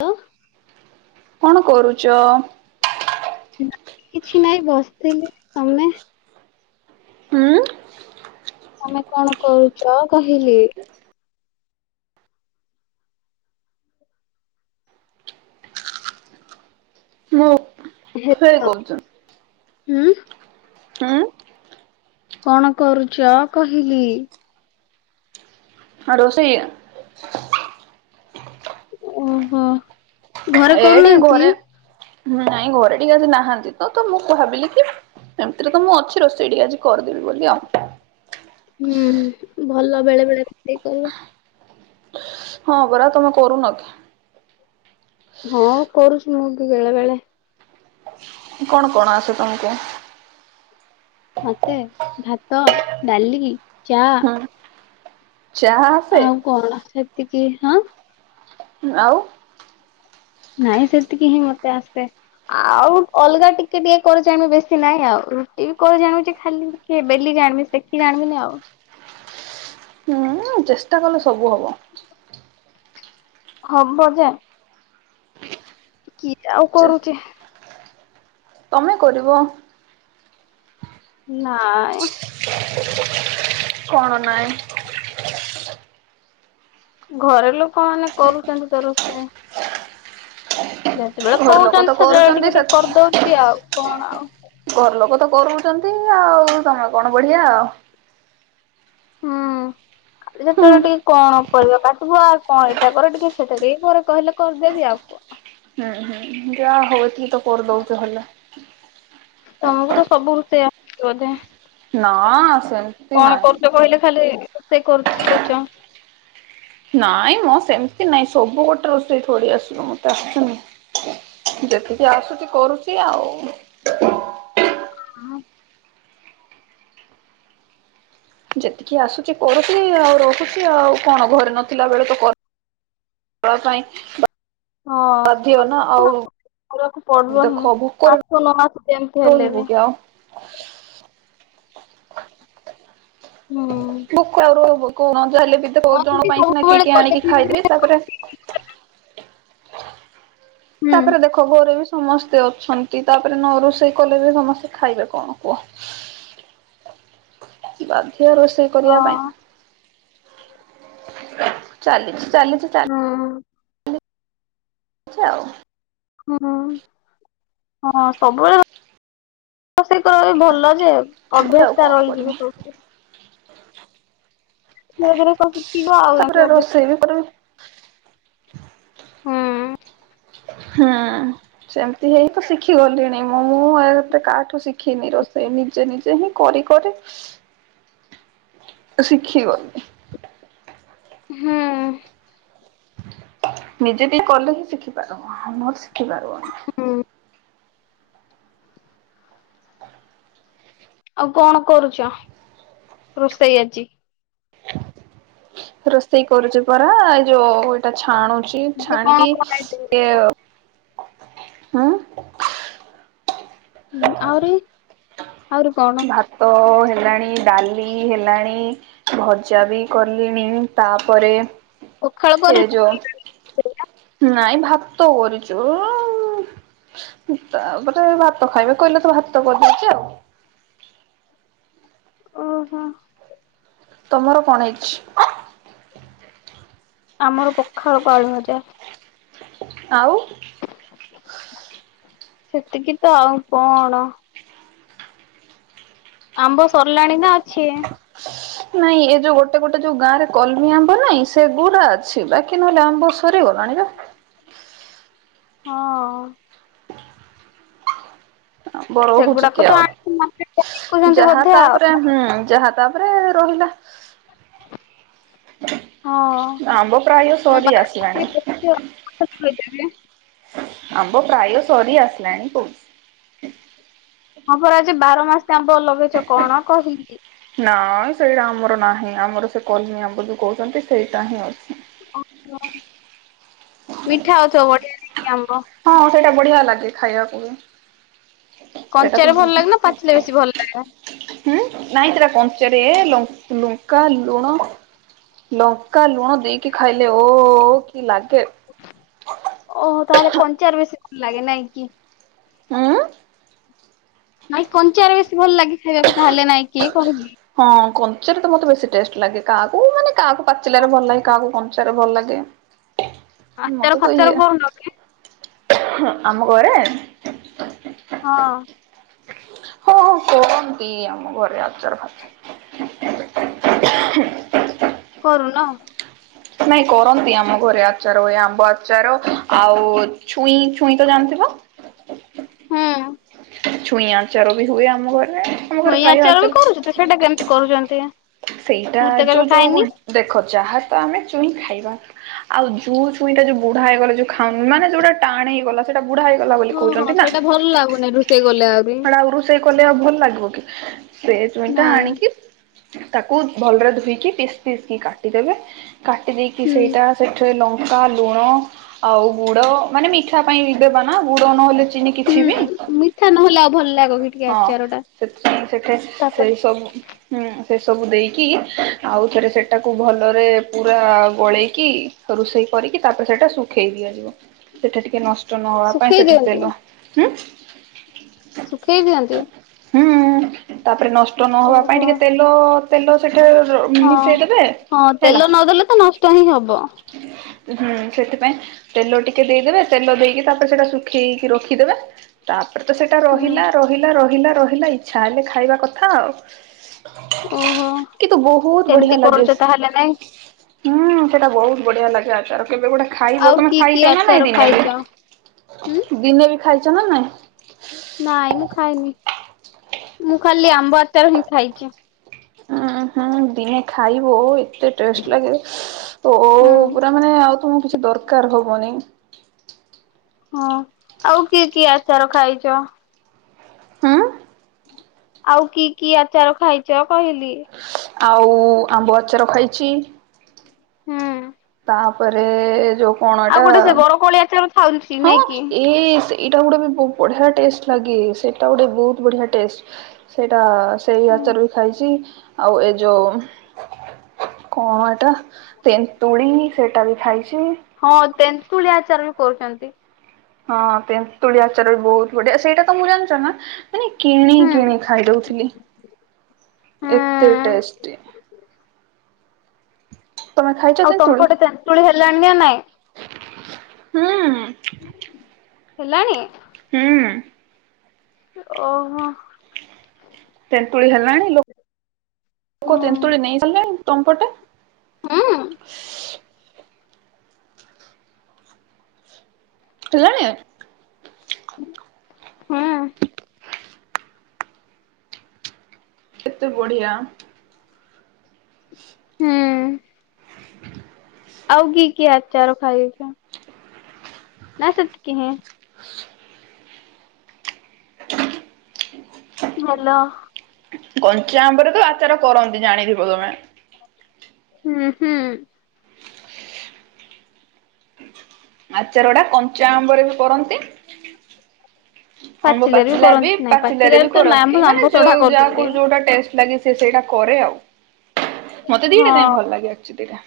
ଲୋ କଣ କରୁଚ? କିଛି ନାଇଁ ବସିଥିଲି, ତମେ? ହୁଁ ‌। ତମେ କଣ କରୁଛ କହିଲି? ମୁଁ ରୋଷେଇ ହେଲୋ କରୁଚି। ହୁଁ। ଆଁ। କଣ କରୁଚ କହିଲି? ହଁ ରୋଷେଇ। ଓ ହୋ। ଏ ଟିକେ ଘରେ ନାଇଁ ଘରେ ଟିକେ ଆଜି ନାହାନ୍ତି ତ, ତ ମୁଁ ଭାବିଲି କି ସେମିତିରେ ତ ମୁଁ ଅଛି, ରୋଷେଇ ଟିକ ଆଜି କରିଦେବି ବୋଲି ଆଉ। ହୁଁ ଭଲ ବେଳେ ବେଳେ ରୋଷେଇ କରିବା। ହଁ ପରା ତୁମେ କରୁନ କି? ହଁ କରୁଛି ମୁଁ ବି ବେଳେ ବେଳେ। କଣ କଣ ଆସେ ତମକୁ? ମତେ ଭାତ, ଡାଲି ଚା ହଁ ଚାହା ଆସେ ଆଉ କଣ ସେତିକି ହଁ। ଆଉ ନାଇଁ ସେତିକି ହିଁ ମତେ ଆସେ। ଆଉ ଅଲଗା ଟିକେ ଟିକେ କରି ଜାଣେ, ବେଶୀ ନାହିଁ ଆଉ। ରୁଟି ବି କରିଜାଣୁଛି ଖାଲି ଟିକେ ବେଲି ଜାଣିବି, ସେକି ଜାଣିବିନି ଆଉ। ହୁଁ ଚେଷ୍ଟା କଲେ ସବୁ ହବ। ହବ ଯେ କି ଟା ଆଉ ଚେ କରୁଚି। ତମେ କରିବ‌? ନାଇଁ। କଣ ନାଇଁ? ଘରେ ଲୋକମାନେ କରୁଛନ୍ତି ତ ରୋଷେଇ। ଯେତେବେଳେ ଘର ଲୋକ ତ କହୁଛନ୍ତି, ସେତେବେଳେ କରୁଚନ୍ତି ଟିକେ ସେ ଟିକେ କରିଦଉଛି ଆଉ କଣ ଆଉ। ଘର ଲୋକ ତ କରୁଚନ୍ତି, ଆଉ ତମେ କଣ ବଢିଆ ଆଉ। ହୁଁ। ଖାଲି ଯେତେବେଳେ ହୁଁ। ଟିକେ କଣ ପରିବା କାଟିବୁ ଆଉ କଣ, ଏଇଟା କର ଟିକେ ସେଇଟା ଟିକେ କର ଘରେ କହିଲେ କରିଦେବି ଆଉ କଣ। ହୁଁ- ହୁଁ ଯାହା ହଉ ଏତିକି ତ କରିଦଉଚ ହେଲେ। ତମକୁ ତ ସବୁ ରୋଷେଇ ଆସିଛି ବୋଧେ? ନା ସେମିତି କଣ ନାଇଁ। କରୁଚ କହିଲେ ଖାଲି, ରୋଷେଇ କରୁଚ କହୁଚ। ନାଇଁ ମ ସେମିତି ନାଇଁ, ସବୁ ଗୋଟେ ରୋଷେଇ ଥୋଡି ଆସିବ ମତେ ହୁଁ। ଯେତିକି ଆସୁଚି କରୁଚି ଆଉ। ଆଉ ଯେତିକି ଆସୁଛି କରୁଛି ଆଉ, ରହୁଛି ଆଉ କଣ ଘରେ ନଥିଲା ବେଳେ ତ କ ଦବା ପାଇଁ ବା ହଁ ବାଧ୍ୟ ନା ଆଉ। କରିବାକୁ ପଡିବ ଦେଖ ହିଁ ଭୋକରେ ଆସୁ ନ ଆସୁ ଯେମିତି ହେଲେ ରହିବୁ ବି? କି ଆଉ। ହୁଁ ଭୋକ ଆରୁ ହବ କଉନା ଯା ହେଲେ ବି ତ ହଁ ଭୋଉତ ଜଣ ଏମିତି ପାଇଁ ସିନା ସବୁବେଳେ କିଏ କିଏ କଲେ ଆଣିକି ଧୀରେ ଧୀରେ ଖାଇଦେବେ। ତାପରେ ହୁଁ। ତାପରେ ଦେଖ ତ ଘରେ ବି ସମସ୍ତେ ଅଛନ୍ତି। ତାପରେ ନ ରୋଷେଇ କଲେ ବି ସମସ୍ତେ ଖାଇବେ କଣ କୁହ। ବାଧ୍ୟ ରୋଷେଇ ହଁ କରିବା ପାଇଁ। ଚାଲିଛି ଚାଲିଛି ଚାଲି ହୁଁ। ଛି ଆଉ। ହୁଁ ହଁ ସବୁବେଳେ ରୋସେଇ କଲେ ଭଲ ଯେ ଗୋଟେ ଆଉ ଅଭ୍ୟାସ ଟା କଣ ରହିଯିବ କରିବି ସବୁ। ଧୀରେ ଧୀରେ କ ତାପରେ ରୋଷେଇ ବି କରିବି। ହୁଁ ହୁଁ। ସେମିତି ହେଇ ତ ଶିଖି ଗଲିଣି। ମୁଁ ଏତେ କାହାଠୁ ଶିଖିନି ରୋଷେଇ। ନିଜେ ନିଜେ ହିଁ କରି କରି ଶିଖିଗଲି। ହୁଁ। ନିଜେ ଟିକେ କଲେ ହିଁ ଶିଖିପାର ଆଉ ନହେଲେ ଶିଖିପାରିବ ହୁଁ। ଆଉ କଣ କରୁଛ ରୋଷେଇ ଆଜି। ରୋଷେଇ କରୁଛି ପରା ଏଇ ଯୋଉ ଏଇଟା ଛାଣୁଚି। ଏଇ ଆଜି କଣ ଛାଣିଵି କଣ ଆଇଟମ୍ କରିଛ? ଏଆଉ ହୁଁ। ହୁଁ ଆହୁରିି ଆହୁରି କଣ? ଭାତ ହେଲାଣି ଡାଲି ହେଲାଣି। ଭଜା ବି କଲିଣି ତାପରେ ପଖାଳ କରିନ? ଏ ଯୋଉ ନାଇଁ ଭାତ କରିଚୁ। [unintelligible] ତାପରେ ଭାତ ଖାଇବେ କହିଲେ ତ ଭାତ କରିଦେଇଛି ଆଉ। ଓହୋ। ତମର କଣ ହେଇଛି? ଆମର ପଖାଳ କୁ ଆଳୁ ଭଜା। ଆଉ ସେତିକି ତ ଆଉ କଣ? ଆମ୍ବ ସରିଲାଣି ନା ଅଛି? ନାଇଁ ଏ ଯୋଉ ଗୋଟେ ଗୋଟେ ଯୋଉ ଗାଁରେ କଲମୀ ଆମ୍ବ ନାଇଁ ସେଗୁଡ଼ା ଅଛି ବାକି ନହେଲେ ଆମ୍ବ ସରି ଗଲାଣି ନା। ହଁ। ଆମ୍ବ ରହୁଚି ସେଗୁଡାକ କି ତ ଆଣିକି ମାର୍କେଟରେ ଆଉ ବିକୁଛନ୍ତି ଯାହା ବୋଧେ ଆଉ। ତାପରେ ହୁଁ ଯାହା ତାପରେ ରହିଲା ହଁ। ଆମ୍ବ ପ୍ରାୟ ସରି ଆସିଲାଣି। କଣ କହିଲେ ଏବେ? ଆମ୍ବ ପ୍ରାୟ ସରି ଆସିଲାଣି କଉ ହଁ ପରା ସେ ବାରମାସୀ ଆମ୍ବ ଲଗେଇଛ କଣ କହିକି? ନାଇଁ ସେଇଡ଼ା ଆମର ନାହିଁ ଆମର ସେ କଲିମୀ ଆମ୍ବ ଯୋଉ କହୁଛନ୍ତି ସେଇଟା ହିଁ ଅଛି। ମିଠା ହଉଥିବ [unintelligible] ଆମ୍ବ ହଁ ସେଇଟା ବଢ଼ିଆ ଲାଗେ ଖାଇବାକୁ ବି। ସେଇଟା କଞ୍ଚାରେ ଭଲ୍ ତ ଲାଗେ ନା ପାଚିଲେ ବେଶୀ ଭଲ୍ ଲାଗେ? ହୁଁ ନାଇଁ ସେରା କଞ୍ଚାରେ ଲଙ୍କ ଲୁଙ୍କା ଲୁଣ ଲଙ୍କା ଲୁଣ ଦେଇକି ଖାଇଲେ ଓଃ କି ଲାଗେ। ଓଃ ହୋ ତାହେଲେ କଞ୍ଚାରେ ବେଶୀ ଭଲ୍ ଲାଗେ ନାଇଁ କି? ହୁଁ। ନାଇଁ କଞ୍ଚାରେ ବେଶୀ ଭଲ୍ ଲାଗେ ଖାଇବାକୁ ତାହେଲେ ନାଇଁ କିଏ କହିଚି? ହଁ କଞ୍ଚାରେ ତ ମତେ ବେଶୀ ଟେଷ୍ଟ୍ ଲାଗେ କାହାକୁ ମାନେ କାହାକୁ ପାଚିଲାରେ ଭଲ୍ ଲାଗେ କାହାକୁ କଞ୍ଚାରେ ତ ଭଲ୍ ଲାଗେ ଆଚାର ମତେ ତ ଫାଚାର ଇଏ କରୁନ କି? ଆମ ଘରେ? ହଁ। ହଁ କରନ୍ତି ଆମ ଘରେ ଆଚାର ଫାଚାର। କରୁନ? ନାଇଁ କରନ୍ତି ଆମ ଘରେ ଆଚାର ବଢ଼ିଆ ଆମ୍ବ ଆଚାର ଆଉ ଛୁଇଁ ଛୁଇଁ ତ ଜାଣିଥିବ? ହଁ। ଛୁଇଁ ଆଚାର ବି ହୁଏ ଆମ ଘରେ। ଆମ ଘରେ ଛୁଇଁ ପ୍ରାୟ ଆଚାର ବି କରୁଚ ସେଇଟା କେମିତି କରୁଚନ୍ତି? ସେଇଟା ଯୋଉ ଯୋଉ ଦେଖ ଯାହା ତ ଆମେ ଚୁଇଁ ଖାଇବା। ଆଉ ଯୋଉ ଛୁଇଁଟା ଯୋଉ ବୁଢ଼ା ହେଇଗଲେ ଯୋଉ ଖାଉନୁ ମାନେ ଯୋଉଟା ଟାଣେ ହେଇଗଲା? ସେଟା ବୁଢ଼ା ହେଇଗଲା ବୋଲି କୋହୁଚନ୍ତି ନା? ଭଲ୍ ଲାଗୁନେଇ ରୋଷେଇ ସେ ଗଲେ ଆହୁରି। ସେଟା ଆଉ ରୁଷେଇ କଲେ ଆଉ ଭଲ୍ ଲାଗିବ କି ସେ ଛୁଇଁ ଟା ନାଇଁ ଆଣିକି ତାକୁ ଭଲରେ ଧୋଇକି ପିସ୍ ପିସ୍ କି କାଟି ଦେବେ କାଟି ଦେଇକି ହୁଁ। ସେଇଟା ସେଥିରେ ଲଙ୍କା ଲଙ୍କା ଲୁଣ ଆଉ ଗୁଡ଼ ମାନେ ମିଠା ପାଇଁ ଦେବା ନା ଗୁଡ଼ ନହେଲେ ଚିନି କିଛି ବି। ହୁଁ ମିଠା ନହେଲେ ଆଉ ଭଲ ଲା ହଁ ସେଥିପାଇଁ ସେଠେ ତାପରେ ସେଇ ସବୁ ହୁଁ ସେ ସବୁ ଦେଇକି ଆଉ ଥରେ ସେଟା କୁ ଭଲରେ ପୁରା ଗୋଳେଇକି ରୋଷେଇ କରିକି ତାପରେ ସେଇଟା ଶୁଖେଇ ଦିଆଯିବ। ସେଟା ଟିକେ ନଷ୍ଟ ନଷ୍ଟ ନ ହବା ପାଇଁ ଶୁଖେଇ ସେଟା ଦିଅନ୍ତି। ତେଲ ହୁଁ। ଶୁଖେଇ ଦିଅନ୍ତି। ହୁଁ ତାପରେ ନଷ୍ଟ ନ ହବା ପାଇଁ ଓହୋ। ଟିକେ ତେଲ ତେଲ ସେଠେ ରୋ ହଁ ହଁ ତେଲ ନ ଦେଲେ ତ ନଷ୍ଟ ହିଁ ହବ। ହୁଁ ସେଥିପାଇଁ ତେଲ ଟିକେ ଦେଇଦେବେ ତେଲ ଦେଇକି ତାପରେ ସେଟା ଶୁଖେଇକି ରଖିଦେବେ ତାପରେ ତ ସେ ଟା ହୁଁ। ରହିଲା ରହିଲା ରହିଲା ରହିଲା ଇଚ୍ଛା ହେଲେ ଖାଇବା କଥା ଆଉ। ଓହୋ କିନ୍ତୁ ବହୁତ ବଢିଆ ଏମିତି ଲାଗେ। କରୁଛ ତାହେଲେ ନାଇଁ ହୁଁ ସେଇଟା ବହୁତ ବଢିଆ ଲାଗେ। ଆଚାର କେବେ ଗୁଡେ ଖାଇବ ଆଉ ତମେ କି କି ଖାଇଛ ନା ନାଇଁ ଆଚାର ଦିନେ ଖାଇଛ? ହୁଁ ବି ଦିନେ ବି ଖାଇଛ ନା ନାଇଁ? ନାଇଁ ମୁଁ ଖାଇନି ମୁଁ ଖାଲି ଆମ୍ବ ଆଚାର ହିଁ ଖାଇଛି। ଉଁ ହୁଁ ଦିନେ ଖାଇବ ଏତେ ଟେଷ୍ଟ ଲାଗେ ଓ ଓ ହୁଁ। ପୁରା ମାନେ ଆଉ ତୁମୁକୁ କିଛି ଦରକାର ହବନି। ହଁ ଆଉ କିଏ କିଏ ଆଚାର ଖାଇଛ? ହୁଁ। ଆଉ କି କି ଆଚାର ଖାଇଛ କହିଲି? ଆଉ ଆମ୍ବ ଆଚାର ଖାଇଛି। ହୁଁ। ତାପରେ ଯୋଉ କଣ ଆଉ ଏଟା ଗୋଟେ ସେ ବରକୋଳି ଆଚାର ଥାଉଛି ହଁ ନାଇଁ କି? ଏଇ ଏଇଟା ଗୋଟେ ବି ବଢିଆ ଟେଷ୍ଟ ଲାଗେ ସେଇଟା ଗୋଟେ ବହୁତ ବଢିଆ ଟେଷ୍ଟ। ସେଇଟା ସେଇ ହୁଁ। ଆଚରରୁ ଖାଇଛି ଆଉ ଏ ଯୋଉ କଣ ଏଇଟା? ତେନ୍ତୁଳି ସେଟା ବି ଖାଇଛି। ହଁ ତେନ୍ତୁଳି ଆଚାର କରୁଛନ୍ତି। ହଁ ତେନ୍ତୁଳି ଆଚାର ବି ବହୁତ ବଢିଆ ସେଇଟା ତ ମୁଁ ଜାଣିଛ ନା। ମାନେ କିଣି ହୁଁ କିଣି ଖାଇ ଦଉଥିଲି ହୁଁ। ଏତେ ଟେଷ୍ଟି। ତମେ ଖାଇଛ ଆଉ ତମ ତେନ୍ତୁଳି? ପଟେ ତେନ୍ତୁଳି ହେଲାଣି ନା ନାଇଁ? ହୁଁ। ହେଲାଣିି? ହୁଁ। ଓହୋଃ। ତେନ୍ତୁଳି ହେଲାଣି ଲୋ-କ ହୁଁ ତେନ୍ତୁଳି ନେଇ ସାରିଲେଣି। ତମ ପଟେ? ହୁଁ। ହେଲାଣି? ହୁଁ। କେତେ ବଢ଼ିଆ। ହୁଁ। [inaudible] ଆଉ କି କି ଆଚାର ଖାଇଛ? [inaudible] ନା ସେତିକି ହିଁ। [inaudible] [inaudible] ହାଲୋ? କଞ୍ଚା ଆମ୍ବରେ ତ ଆଚାର କରନ୍ତି ଜାଣିଥିବ ତମେ। ହୁଁ ହୁଁ। ଆଚାର ଗୁଡ଼ା କଞ୍ଚା ଆମ୍ବରେ ବି କରନ୍ତି ଆମ୍ବ ପାଚିଲାରେ ପାଚିଲା ବି କରନ୍ତି ନାଇଁ ପାଚିଲାରେ ବି ତ କରନ୍ତି। ଆମ୍ବ ମାନେ ଆମ୍ବ ସଢା ଯୋଉ ଯାହା କୁ କରୁଛନ୍ତି। ଯୋଉଟା ଟେଷ୍ଟ ଲାଗେ ସେ ସେଇଟା କରେ ଆଉ। ମତେ ଦିଟା ଯାକେ ହଁ ଭଲ ଲାଗେ [unintelligible] ଦିଟା।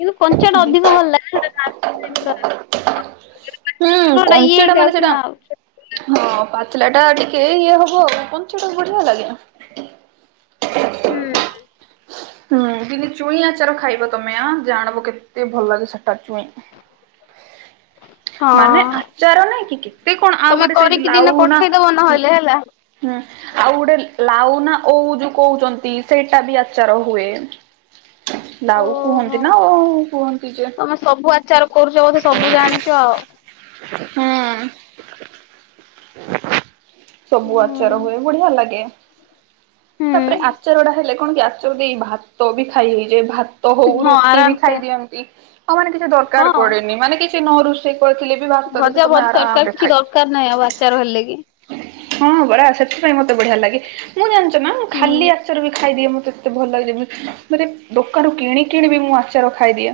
କିନ୍ତୁ କଞ୍ଚା ଟା ଅଧିକ ଭଲ ଲାଗେ। [unintelligible] ହୁଁ ଟା ଇଏ କଞ୍ଚାଟା ମାନେ ହେଇଯାଉଛି ସେଟା ନା ଆଉ। ହଁ ପାଚିଲା ଟା ଟିକେ ଇଏ ହବ ଆଉ। କଞ୍ଚାଟା ବଢ଼ିଆ ଲାଗେ। ହୁଁ। ହୁଁ ଦିନେ ଚୁଇଁ ଆଚାର ଖାଇବ ତମେ ଆ ଜାଣବ କେତେ ଭଲ ଲାଗେ ସେଟା ଚୁଇଁ। [inaudible] ମାନେ ହଁ। ଆଚାର ନାଇଁ କି କେତେ କଣ ଆଉ ତମେ ଗୋଟେ ସେ କରିକି ଦିନେ ଲାଉ ନା ପଠେଇଦବ ହୁଁ ନହେଲେ ହେଲା। ଆଉ ଗୋଟେ ଲାଉ ନା ଓଉ ଯୋଉ କହୁଛନ୍ତି ସେଇଟା ବି ଆଚାର ହୁଏ। [inaudible] ଲାଉ ଓହୋଃ। କୁହନ୍ତି ନା ଓଉ କୁହନ୍ତି ଯେ ତମେ ସବୁ ଆଚାର କରୁଛ ବୋଧେ ସବୁ ଜାଣିଛ ଆଉ। ହୁଁ। ସବୁ ଆଚାର ହୁଏ ବଢ଼ିଆ ଲାଗେ। ତାପରେ ହୁଁ ଆଚାର ଟା ହେଲେ କଣ କି ଆଚାର ଦେଇ ଭାତ ବି ଖାଇ ହେଇଯାଏ। ଭାତ ତ ହଉ ହଁ ରୁଟି ବି ଆରାମ ସେ ଖାଇଦିଅନ୍ତି। ଆଉ ମାନେ କିଛି ଦରକାର ହଁ। ପଡ଼େ ନି, ମାନେ କିଛି ନ ରୋଷେଇ କରିଥିଲେ ବି ଭାତ ରେ ଭଜା ତମେ ଭଜି ତରକାରୀ ଆରାମରେ କିଛି ଖାଇ ଦରକାର ନାହିଁ ଆଉ ଆଚାର ହେଲେ କି। ହଁ ପରା ସେଥିପାଇଁ ମତେ ବଢ଼ିଆ ଲାଗେ। ମୁଁ ଜାଣିଛ ନା ମୁଁ ହୁଁ। ଖାଲି ଆଚର ବି ଖାଇଦିଏ। ମତେ ମତେ ଭଲ ଲାଗେ ଯେମିତି। ମାନେ ଦୋକାନରୁ କିଣି କିଣି ବି ମୁଁ ଆଚାର ଖାଇଦିଏ।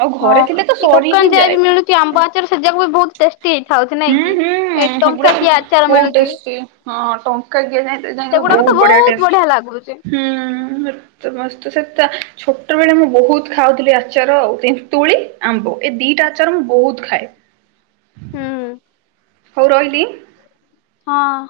ଆଉ ହଁ ଘରେ ଥିଲେ ତ ଏ ସରି ହିଁ ଦୋକାନ ଯାହା ବି ଯାଏ ମିଳୁଛି ଆମ୍ବ ଆଚାର [unintelligible] ବି ବହୁତ ଟେଷ୍ଟି [unintelligible] ନାଇଁ ହୁଁ କି? ହୁଁ ଏ ହେଗୁଡା ଟଙ୍କା କିଏ ଆଚାର ବହୁତ ମିଳୁଛି। ଟେଷ୍ଟି ହଁ ଟଙ୍କା କିଆ ଯାଇ ଯାଇକି ସେଗୁଡାକ ତ ବହୁତ ବଢ଼ିଆ ଟେଷ୍ଟ। ବଢିଆ ଲାଗୁଛି। [unintelligible] ସେଟା ଛୋଟ ବେଳେ ମୁଁ ବହୁତ ଖାଉଥିଲି ଆଚାର ଆଉ ତେନ୍ତୁଳି ଆମ୍ବ ଏ ଦିଇଟା ଆଚାର ମୁଁ ବହୁତ ଖାଏ। ହୁଁ। ହଉ ରହିଲି। ହଁ।